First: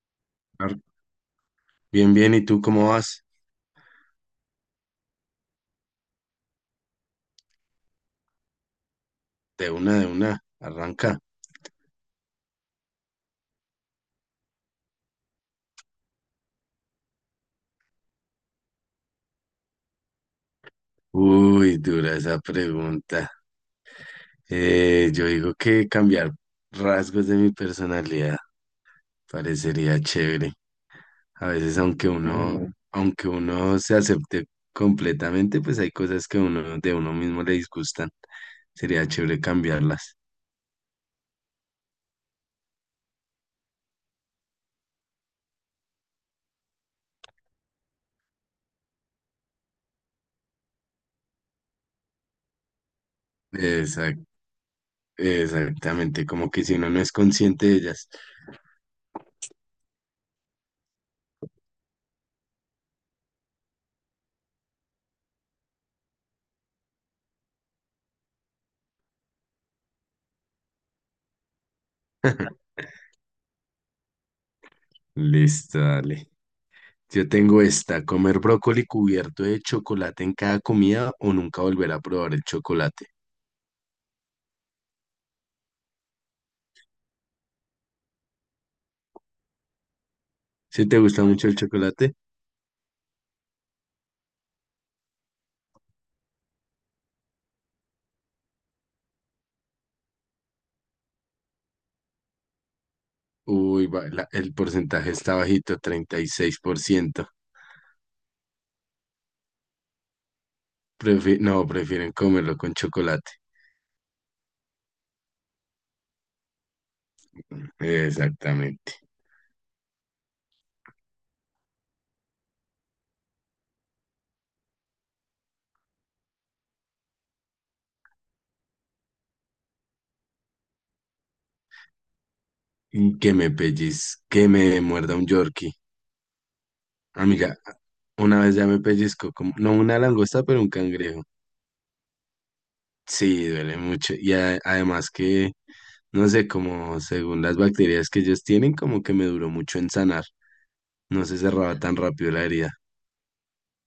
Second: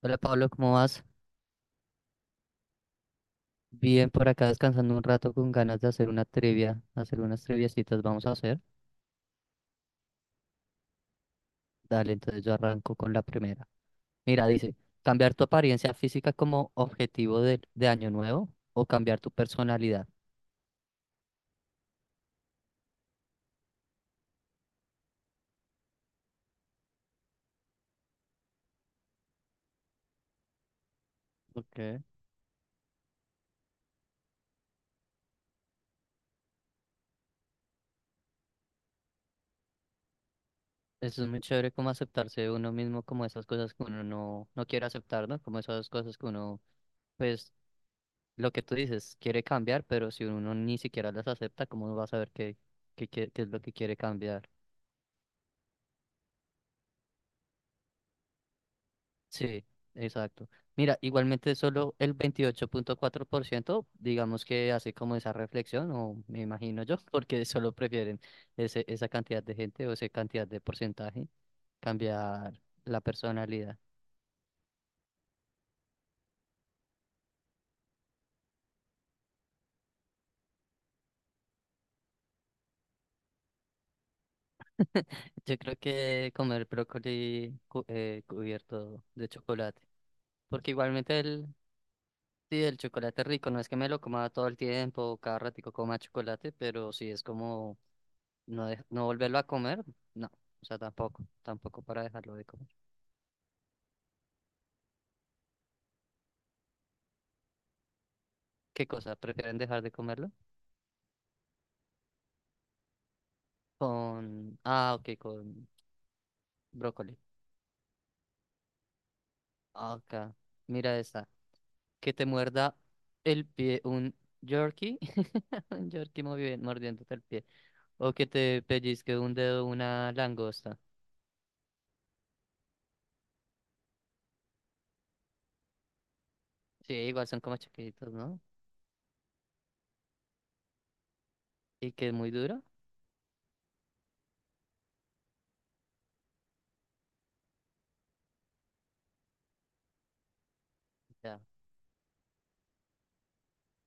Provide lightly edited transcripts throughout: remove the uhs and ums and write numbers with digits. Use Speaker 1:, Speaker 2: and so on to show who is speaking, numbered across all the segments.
Speaker 1: Hola Pablo, ¿cómo
Speaker 2: Ar-
Speaker 1: vas?
Speaker 2: Bien, bien, ¿y tú cómo vas?
Speaker 1: Bien, por acá descansando un rato con ganas de hacer una trivia, hacer unas triviacitas vamos a hacer.
Speaker 2: De una, arranca.
Speaker 1: Dale, entonces yo arranco con la primera. Mira, dice, ¿cambiar tu apariencia física como objetivo de año nuevo o cambiar tu personalidad?
Speaker 2: Uy, dura esa pregunta. Yo digo que cambiar rasgos de mi personalidad parecería chévere. A veces,
Speaker 1: Okay.
Speaker 2: aunque uno, Mm. aunque uno se acepte completamente, pues hay cosas que uno de uno mismo le disgustan. Sería chévere cambiarlas.
Speaker 1: Eso es muy chévere como aceptarse uno mismo, como esas cosas que uno no quiere aceptar, ¿no? Como esas cosas que uno, pues, lo que tú dices, quiere cambiar, pero si uno ni siquiera las acepta, ¿cómo uno va a saber qué es lo que quiere
Speaker 2: Exac-
Speaker 1: cambiar?
Speaker 2: exactamente, como que si uno no es consciente de ellas.
Speaker 1: Sí, exacto. Mira, igualmente solo el 28.4%, digamos que hace como esa reflexión, o me imagino yo, porque solo prefieren esa cantidad de gente o esa cantidad de porcentaje cambiar la personalidad.
Speaker 2: Listo, dale. Yo tengo esta, comer brócoli cubierto de chocolate en cada comida o nunca volver a probar el chocolate.
Speaker 1: Yo creo que comer brócoli cubierto de chocolate, porque
Speaker 2: Si te
Speaker 1: igualmente
Speaker 2: gusta
Speaker 1: el,
Speaker 2: mucho el chocolate.
Speaker 1: sí, el chocolate es rico, no es que me lo coma todo el tiempo, cada ratico coma chocolate, pero sí es como no, no volverlo a comer, no. O sea, tampoco para dejarlo de comer.
Speaker 2: Uy, el porcentaje está bajito, 36%.
Speaker 1: ¿Qué cosa? ¿Prefieren dejar de comerlo?
Speaker 2: No, prefieren comerlo con chocolate.
Speaker 1: Con... ah, ok, con brócoli.
Speaker 2: Exactamente.
Speaker 1: Acá, mira esta. Que te muerda el pie un jerky. Un Yorkie mordiéndote el pie. O que te pellizque un dedo una langosta.
Speaker 2: Y que me muerda un Yorkie.
Speaker 1: Sí, igual son como
Speaker 2: Amiga,
Speaker 1: chiquitos,
Speaker 2: una
Speaker 1: ¿no?
Speaker 2: vez ya me pellizco, como, no una langosta, pero un cangrejo.
Speaker 1: Y que es muy duro.
Speaker 2: Sí, duele mucho. Y además que, no sé, como según las bacterias que ellos tienen, como que me duró mucho en sanar. No se
Speaker 1: Ya.
Speaker 2: cerraba tan rápido la herida.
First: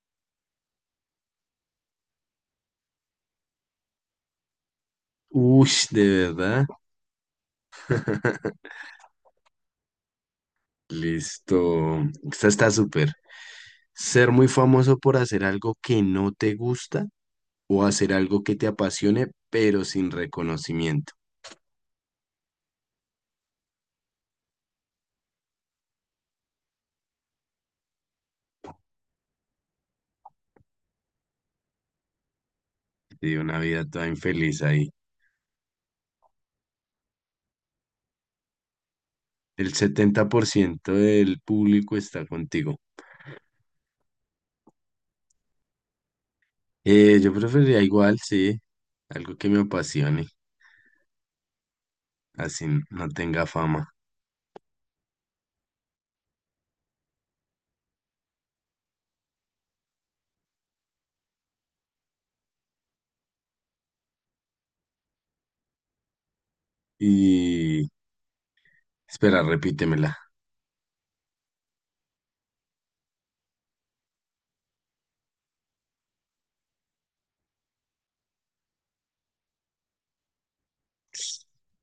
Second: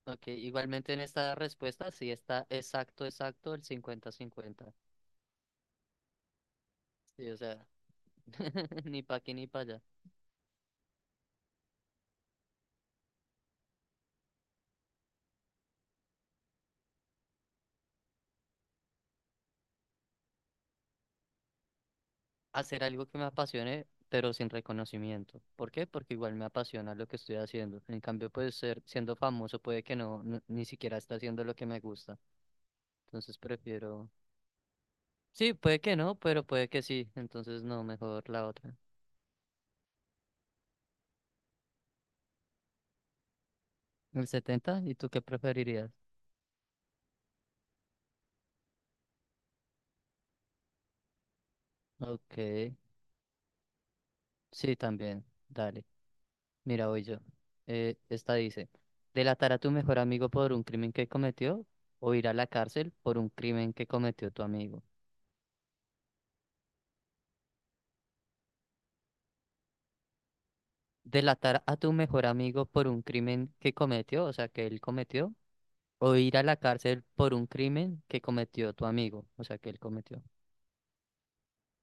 Speaker 1: Ok, igualmente en esta respuesta sí está exacto, exacto el 50-50.
Speaker 2: Uy, de verdad.
Speaker 1: Sí, o sea. Ni para aquí ni para allá.
Speaker 2: Listo. Esta está súper. Ser muy famoso por hacer algo que no te gusta o hacer algo que te apasione, pero sin reconocimiento.
Speaker 1: Hacer algo que me apasione, pero sin reconocimiento. ¿Por qué? Porque igual me apasiona lo que estoy haciendo. En cambio, pues siendo famoso puede que no, ni siquiera está haciendo lo que me gusta.
Speaker 2: Y
Speaker 1: Entonces
Speaker 2: una vida toda
Speaker 1: prefiero...
Speaker 2: infeliz ahí.
Speaker 1: Sí, puede que no, pero puede que sí. Entonces no, mejor la otra.
Speaker 2: El 70% del público está contigo.
Speaker 1: El 70. ¿Y tú qué preferirías?
Speaker 2: Yo preferiría igual, sí, algo que me apasione,
Speaker 1: Ok,
Speaker 2: así no tenga fama.
Speaker 1: sí, también. Dale. Mira, voy yo. Esta dice, ¿delatar a tu mejor amigo por un crimen que cometió o ir a la cárcel por un crimen que cometió tu amigo?
Speaker 2: Y espera, repítemela.
Speaker 1: Delatar a tu mejor amigo por un crimen que cometió, o sea, que él cometió, o ir a la cárcel por un crimen que cometió tu amigo, o sea, que él cometió.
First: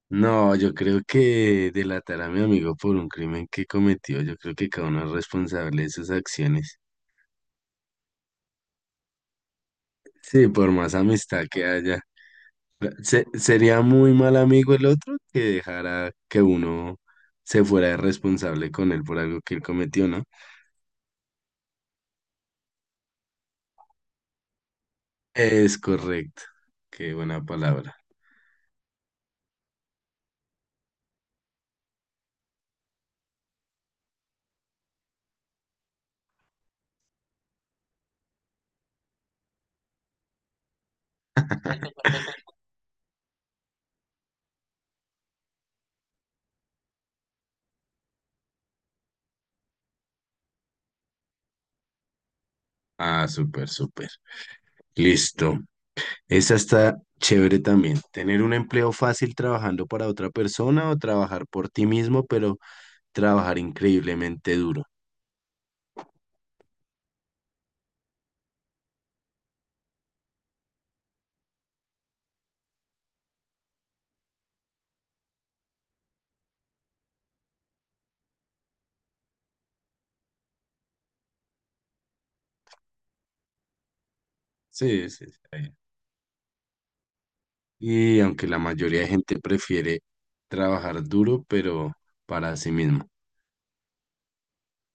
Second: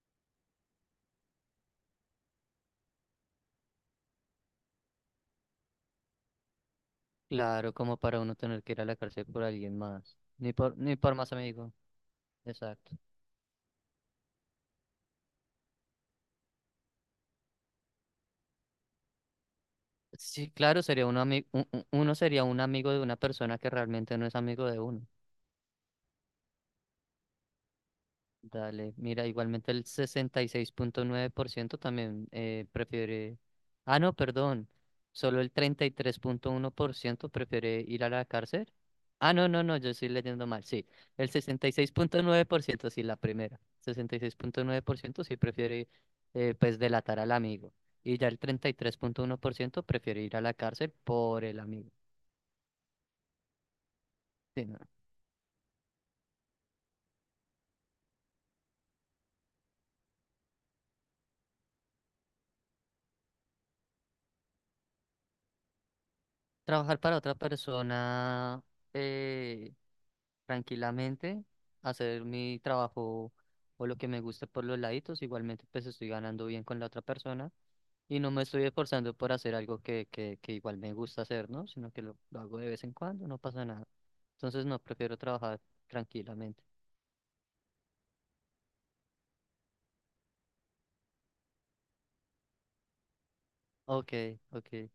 Speaker 2: No, yo creo que delatar a mi amigo por un crimen que cometió. Yo creo que cada uno es responsable de sus acciones.
Speaker 1: Claro, como para uno tener que ir a la cárcel por alguien más,
Speaker 2: Sí,
Speaker 1: ni
Speaker 2: por
Speaker 1: por,
Speaker 2: más
Speaker 1: ni por más
Speaker 2: amistad que
Speaker 1: amigo.
Speaker 2: haya. eh,
Speaker 1: Exacto.
Speaker 2: se- sería muy mal amigo el otro que dejara que uno se fuera irresponsable con él por algo que él cometió, ¿no?
Speaker 1: Sí, claro, sería un ami- u- u- uno sería un amigo de una persona que realmente no es amigo de uno.
Speaker 2: Es correcto. Qué buena palabra.
Speaker 1: Dale, mira, igualmente el 66.9% también prefiere... Ah, no, perdón. Solo el 33.1% prefiere ir a la cárcel. Ah, no, no, no, yo estoy leyendo mal. Sí, el 66.9% sí, la primera. 66.9% sí prefiere, pues, delatar al amigo. Y ya el 33.1% prefiere ir a la cárcel por el amigo.
Speaker 2: Ah, súper, súper.
Speaker 1: Sí, no.
Speaker 2: Listo. Esa está chévere también. Tener un empleo fácil trabajando para otra persona o trabajar por ti mismo, pero trabajar increíblemente duro.
Speaker 1: Trabajar para otra persona. eh, tranquilamente, hacer mi trabajo o lo que me guste por los laditos. Igualmente, pues estoy ganando bien con la otra persona y no me estoy esforzando por hacer algo que igual me gusta hacer, ¿no? Sino que lo hago de vez en cuando, no pasa nada. Entonces, no,
Speaker 2: Sí,
Speaker 1: prefiero
Speaker 2: sí, sí. Está
Speaker 1: trabajar
Speaker 2: bien.
Speaker 1: tranquilamente.
Speaker 2: Y aunque la mayoría de gente prefiere trabajar duro, pero para sí mismo.
Speaker 1: Ok, ok.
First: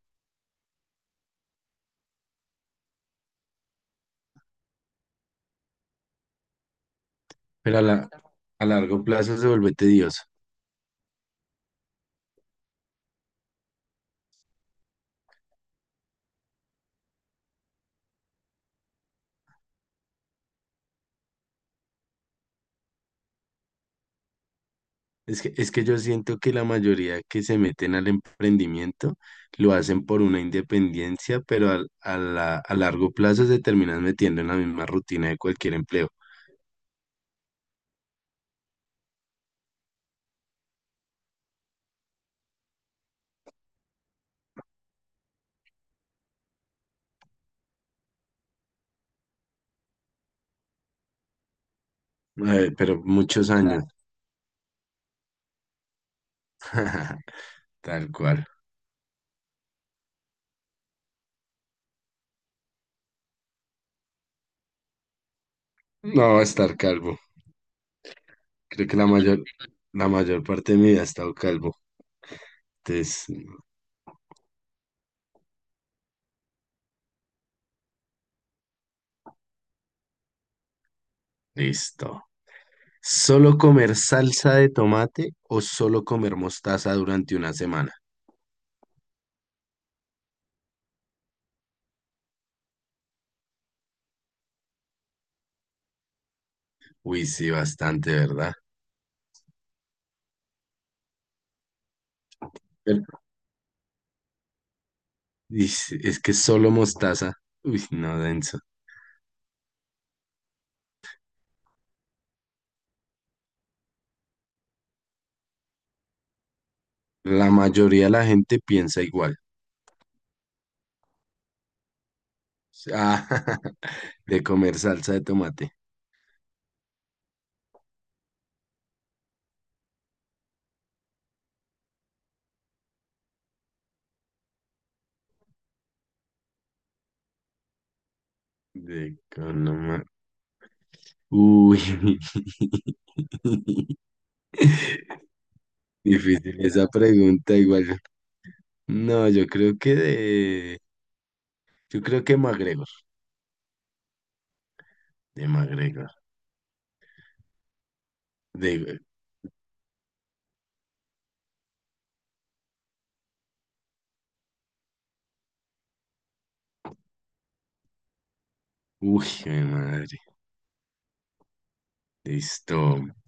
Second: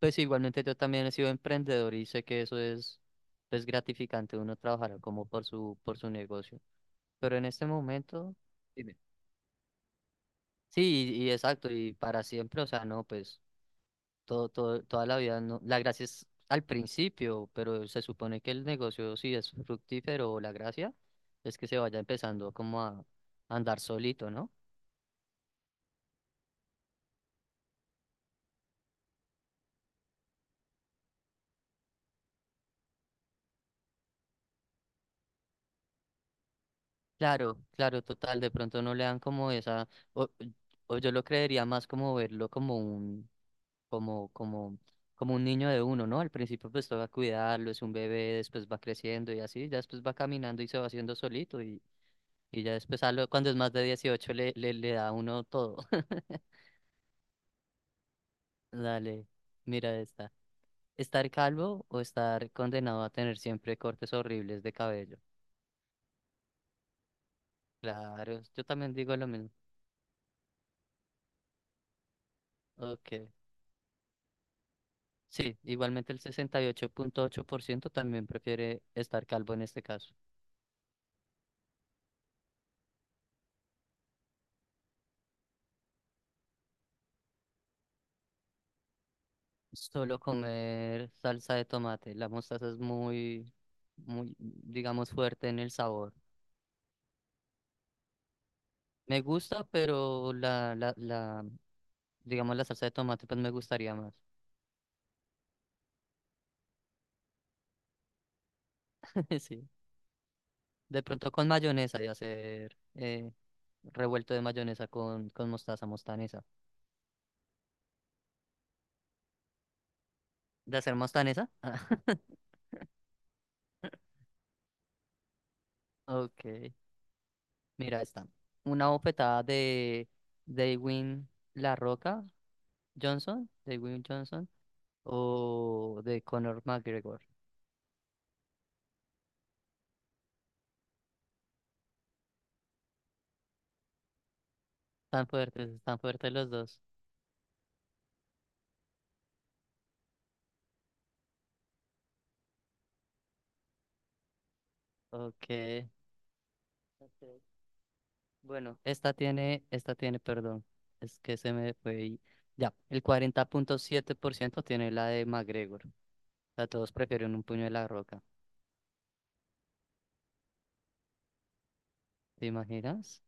Speaker 1: Pues igualmente yo también he sido emprendedor y sé que eso es pues gratificante uno trabajar como por su negocio. Pero en este
Speaker 2: Pero
Speaker 1: momento,
Speaker 2: a
Speaker 1: dime.
Speaker 2: largo plazo se vuelve tedioso.
Speaker 1: Sí, y exacto, y para siempre, o sea, no, pues toda la vida, no, la gracia es al principio, pero se supone que el negocio si es fructífero, la gracia es que se vaya empezando como a andar solito, ¿no?
Speaker 2: Es que yo siento que la mayoría que se meten al emprendimiento lo hacen por una independencia, pero a largo plazo se terminan metiendo en la misma rutina de cualquier empleo.
Speaker 1: Claro, claro, total, de pronto no le dan como esa, o, o yo lo creería más como verlo como un, como, como, como un niño de uno, ¿no? Al principio pues toca cuidarlo, es un bebé, después va creciendo y así, ya después va caminando y se va haciendo solito y ya
Speaker 2: Pero
Speaker 1: después cuando
Speaker 2: muchos
Speaker 1: es más de
Speaker 2: años.
Speaker 1: 18 le da a uno todo.
Speaker 2: Tal cual.
Speaker 1: Dale, mira esta. ¿Estar calvo o estar condenado a tener siempre cortes horribles de cabello?
Speaker 2: No, estar calvo.
Speaker 1: Claro, yo
Speaker 2: Creo
Speaker 1: también
Speaker 2: que la
Speaker 1: digo lo
Speaker 2: mayor,
Speaker 1: mismo.
Speaker 2: la mayor parte de mi vida he estado calvo. Entonces,
Speaker 1: Ok. Sí, igualmente el sesenta y ocho punto ocho por ciento también prefiere estar calvo en este caso.
Speaker 2: listo. ¿Solo comer salsa de tomate o solo comer mostaza durante una semana?
Speaker 1: Solo comer salsa de tomate. La mostaza es muy, muy, digamos, fuerte en el sabor.
Speaker 2: Uy, sí, bastante, ¿verdad?
Speaker 1: Me gusta, pero digamos, la salsa de
Speaker 2: Pero-
Speaker 1: tomate, pues me gustaría más.
Speaker 2: y sí, es que solo mostaza. Uy, no, denso.
Speaker 1: Sí. De pronto con mayonesa y hacer revuelto de mayonesa con mostaza, mostanesa.
Speaker 2: La mayoría de la gente piensa igual.
Speaker 1: ¿De hacer mostanesa? Ah.
Speaker 2: Ah, de comer salsa de tomate.
Speaker 1: Ok, mira esta. Una bofetada de Dwayne La Roca Johnson, Dwayne Johnson, o de Conor McGregor.
Speaker 2: De con- no ma- Uy.
Speaker 1: Están fuertes los
Speaker 2: Difícil
Speaker 1: dos.
Speaker 2: esa pregunta, igual. No, yo creo que de. Yo creo que McGregor. De
Speaker 1: Ok.
Speaker 2: McGregor.
Speaker 1: Ok. Bueno,
Speaker 2: De.
Speaker 1: esta tiene, perdón, es que se me fue ahí. Ya, el 40.7% tiene la de McGregor. O sea, todos prefieren un puño de La Roca.
Speaker 2: Uy, mi madre.
Speaker 1: ¿Te
Speaker 2: Listo.
Speaker 1: imaginas?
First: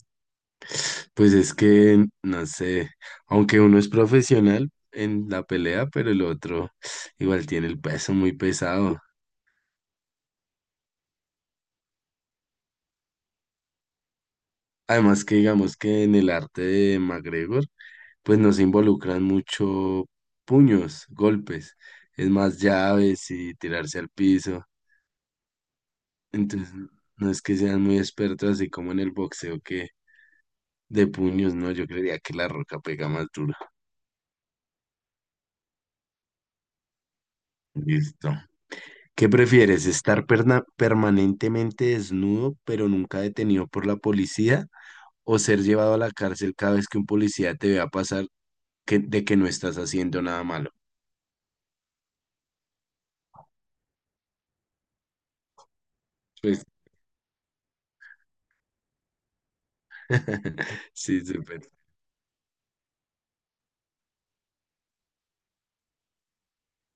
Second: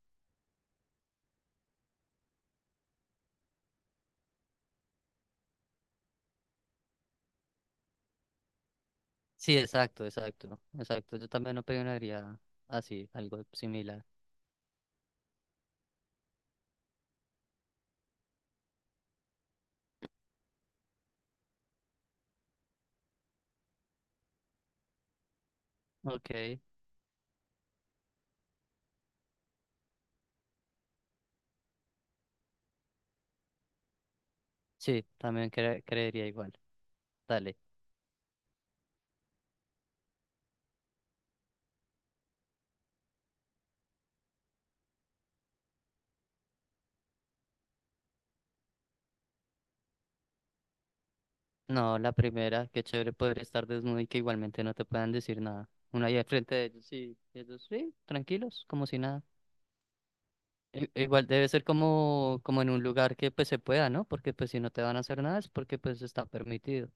Speaker 2: Pues es que, no sé. Aunque uno es profesional en la pelea, pero el otro igual tiene el peso muy pesado.
Speaker 1: Sí, exacto, exacto, exacto. Yo también opinaría así, algo similar.
Speaker 2: Además que digamos que en el arte de McGregor, pues no se involucran mucho puños, golpes. Es más llaves y tirarse al piso.
Speaker 1: Ok,
Speaker 2: Entonces, no es que sean muy expertos así como en el boxeo que de puños. No, yo creería que La Roca pega más duro.
Speaker 1: sí, también creería igual. Dale.
Speaker 2: Listo. ¿Qué prefieres? ¿Estar permanentemente desnudo pero nunca detenido por la policía o ser llevado a la cárcel cada vez que un policía te vea pasar que, de que no estás haciendo nada malo?
Speaker 1: No, la primera, qué chévere poder estar desnudo y que igualmente no te puedan decir nada. Uno ahí al frente de
Speaker 2: Pues,
Speaker 1: ellos y ellos, sí, tranquilos, como si nada.
Speaker 2: sí,
Speaker 1: Igual debe
Speaker 2: súper.
Speaker 1: ser como, como en un lugar que pues se pueda, ¿no? Porque pues si no te van a hacer nada es porque pues está permitido.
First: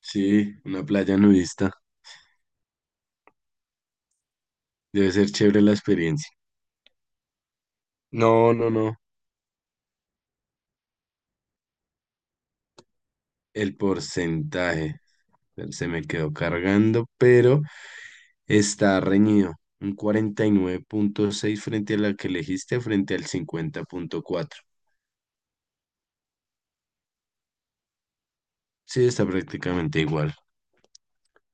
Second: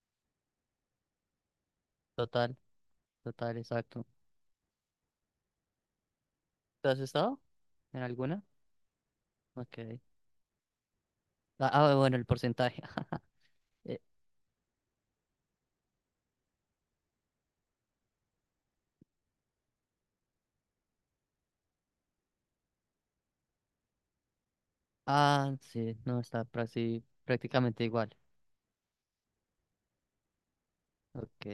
Speaker 2: Sí, una playa nudista.
Speaker 1: Total, total, exacto.
Speaker 2: Debe ser chévere la experiencia.
Speaker 1: ¿Te has estado en alguna?
Speaker 2: No, no, no.
Speaker 1: Ok. Ah, ah, bueno, el porcentaje.
Speaker 2: El porcentaje. Se me quedó cargando, pero está reñido, un 49.6 frente a la que elegiste, frente al 50.4.
Speaker 1: Ah, sí, no, está prácticamente igual.
Speaker 2: Sí, está prácticamente igual.
Speaker 1: Ok,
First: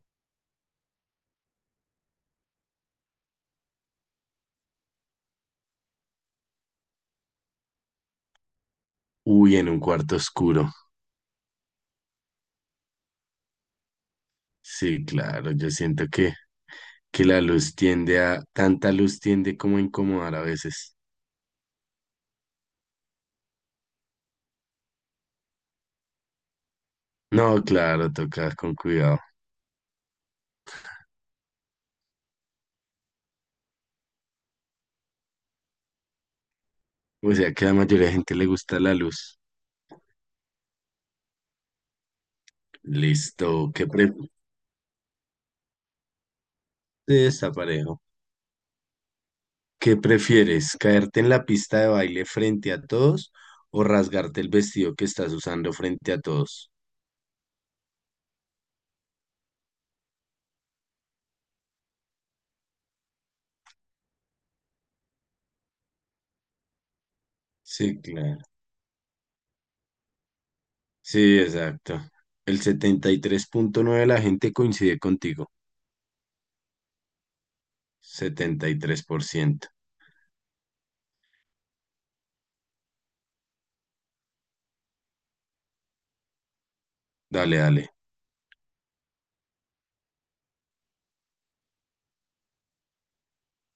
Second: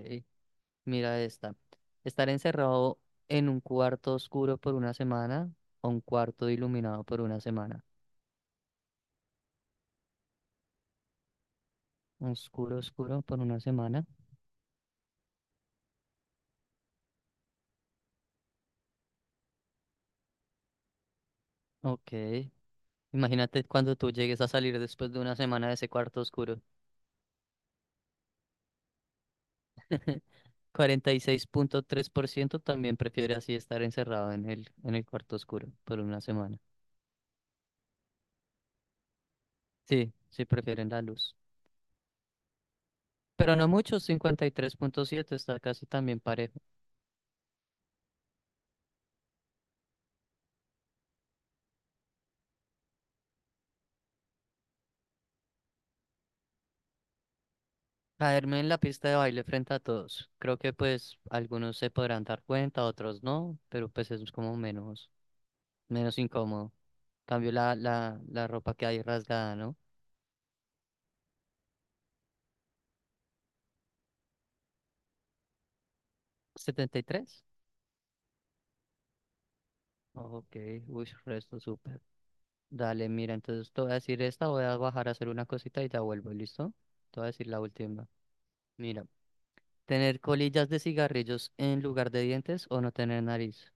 Speaker 1: mira esta. Estar encerrado en un cuarto oscuro por una semana o un cuarto iluminado por una semana.
Speaker 2: Uy, en un cuarto oscuro.
Speaker 1: Oscuro, oscuro por una semana.
Speaker 2: Sí, claro, yo siento que la luz tanta luz tiende como a incomodar a veces.
Speaker 1: Ok, imagínate cuando tú llegues a salir después de una semana de ese cuarto oscuro.
Speaker 2: No, claro, toca con cuidado.
Speaker 1: 46.3% también prefiere así estar encerrado en el cuarto oscuro por una semana.
Speaker 2: O sea que a la mayoría de gente le gusta la luz.
Speaker 1: Sí, sí prefieren la luz. Pero no
Speaker 2: Listo, ¿qué
Speaker 1: muchos,
Speaker 2: pre-
Speaker 1: 53.7 está casi también parejo.
Speaker 2: Sí, está parejo. ¿Qué prefieres? ¿Caerte en la pista de baile frente a todos o rasgarte el vestido que estás usando frente a todos?
Speaker 1: Caerme en la pista de baile frente a todos. Creo que pues algunos se podrán dar cuenta, otros no, pero pues es como menos incómodo. Cambio la,
Speaker 2: Sí,
Speaker 1: la,
Speaker 2: claro.
Speaker 1: la ropa que hay rasgada, ¿no?
Speaker 2: Sí, exacto. El 73.9 de la gente coincide contigo.
Speaker 1: 73.
Speaker 2: 73%.
Speaker 1: Ok, uy, resto súper. Dale, mira, entonces te voy a decir esta, voy a bajar a hacer una cosita y ya vuelvo, ¿listo? Te voy a decir
Speaker 2: Dale,
Speaker 1: la
Speaker 2: dale.
Speaker 1: última. Mira, tener colillas de cigarrillos en lugar de dientes o no tener nariz.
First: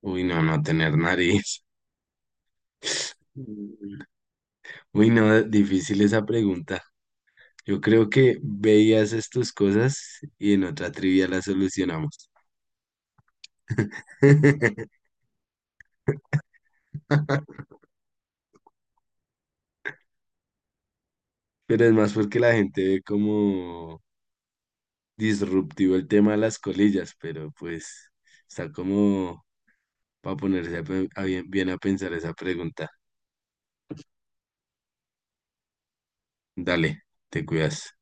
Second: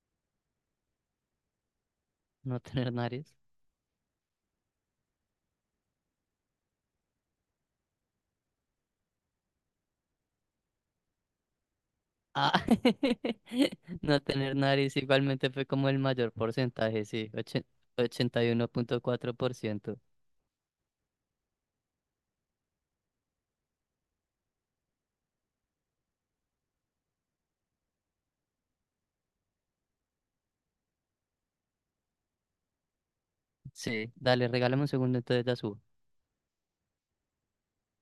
Speaker 2: Uy, no, no tener nariz.
Speaker 1: No tener nariz.
Speaker 2: Mm. Uy, no, difícil esa pregunta. Yo creo que veías estas cosas y en otra trivia las solucionamos.
Speaker 1: Ah, no tener nariz igualmente fue como el mayor porcentaje, sí, 81.4%.
Speaker 2: Pero es más porque la gente ve como disruptivo el tema de las colillas, pero pues está como para ponerse a a bien, bien a pensar esa pregunta.
Speaker 1: Sí, dale, regálame un segundo, entonces la subo.
Speaker 2: Dale, te cuidas.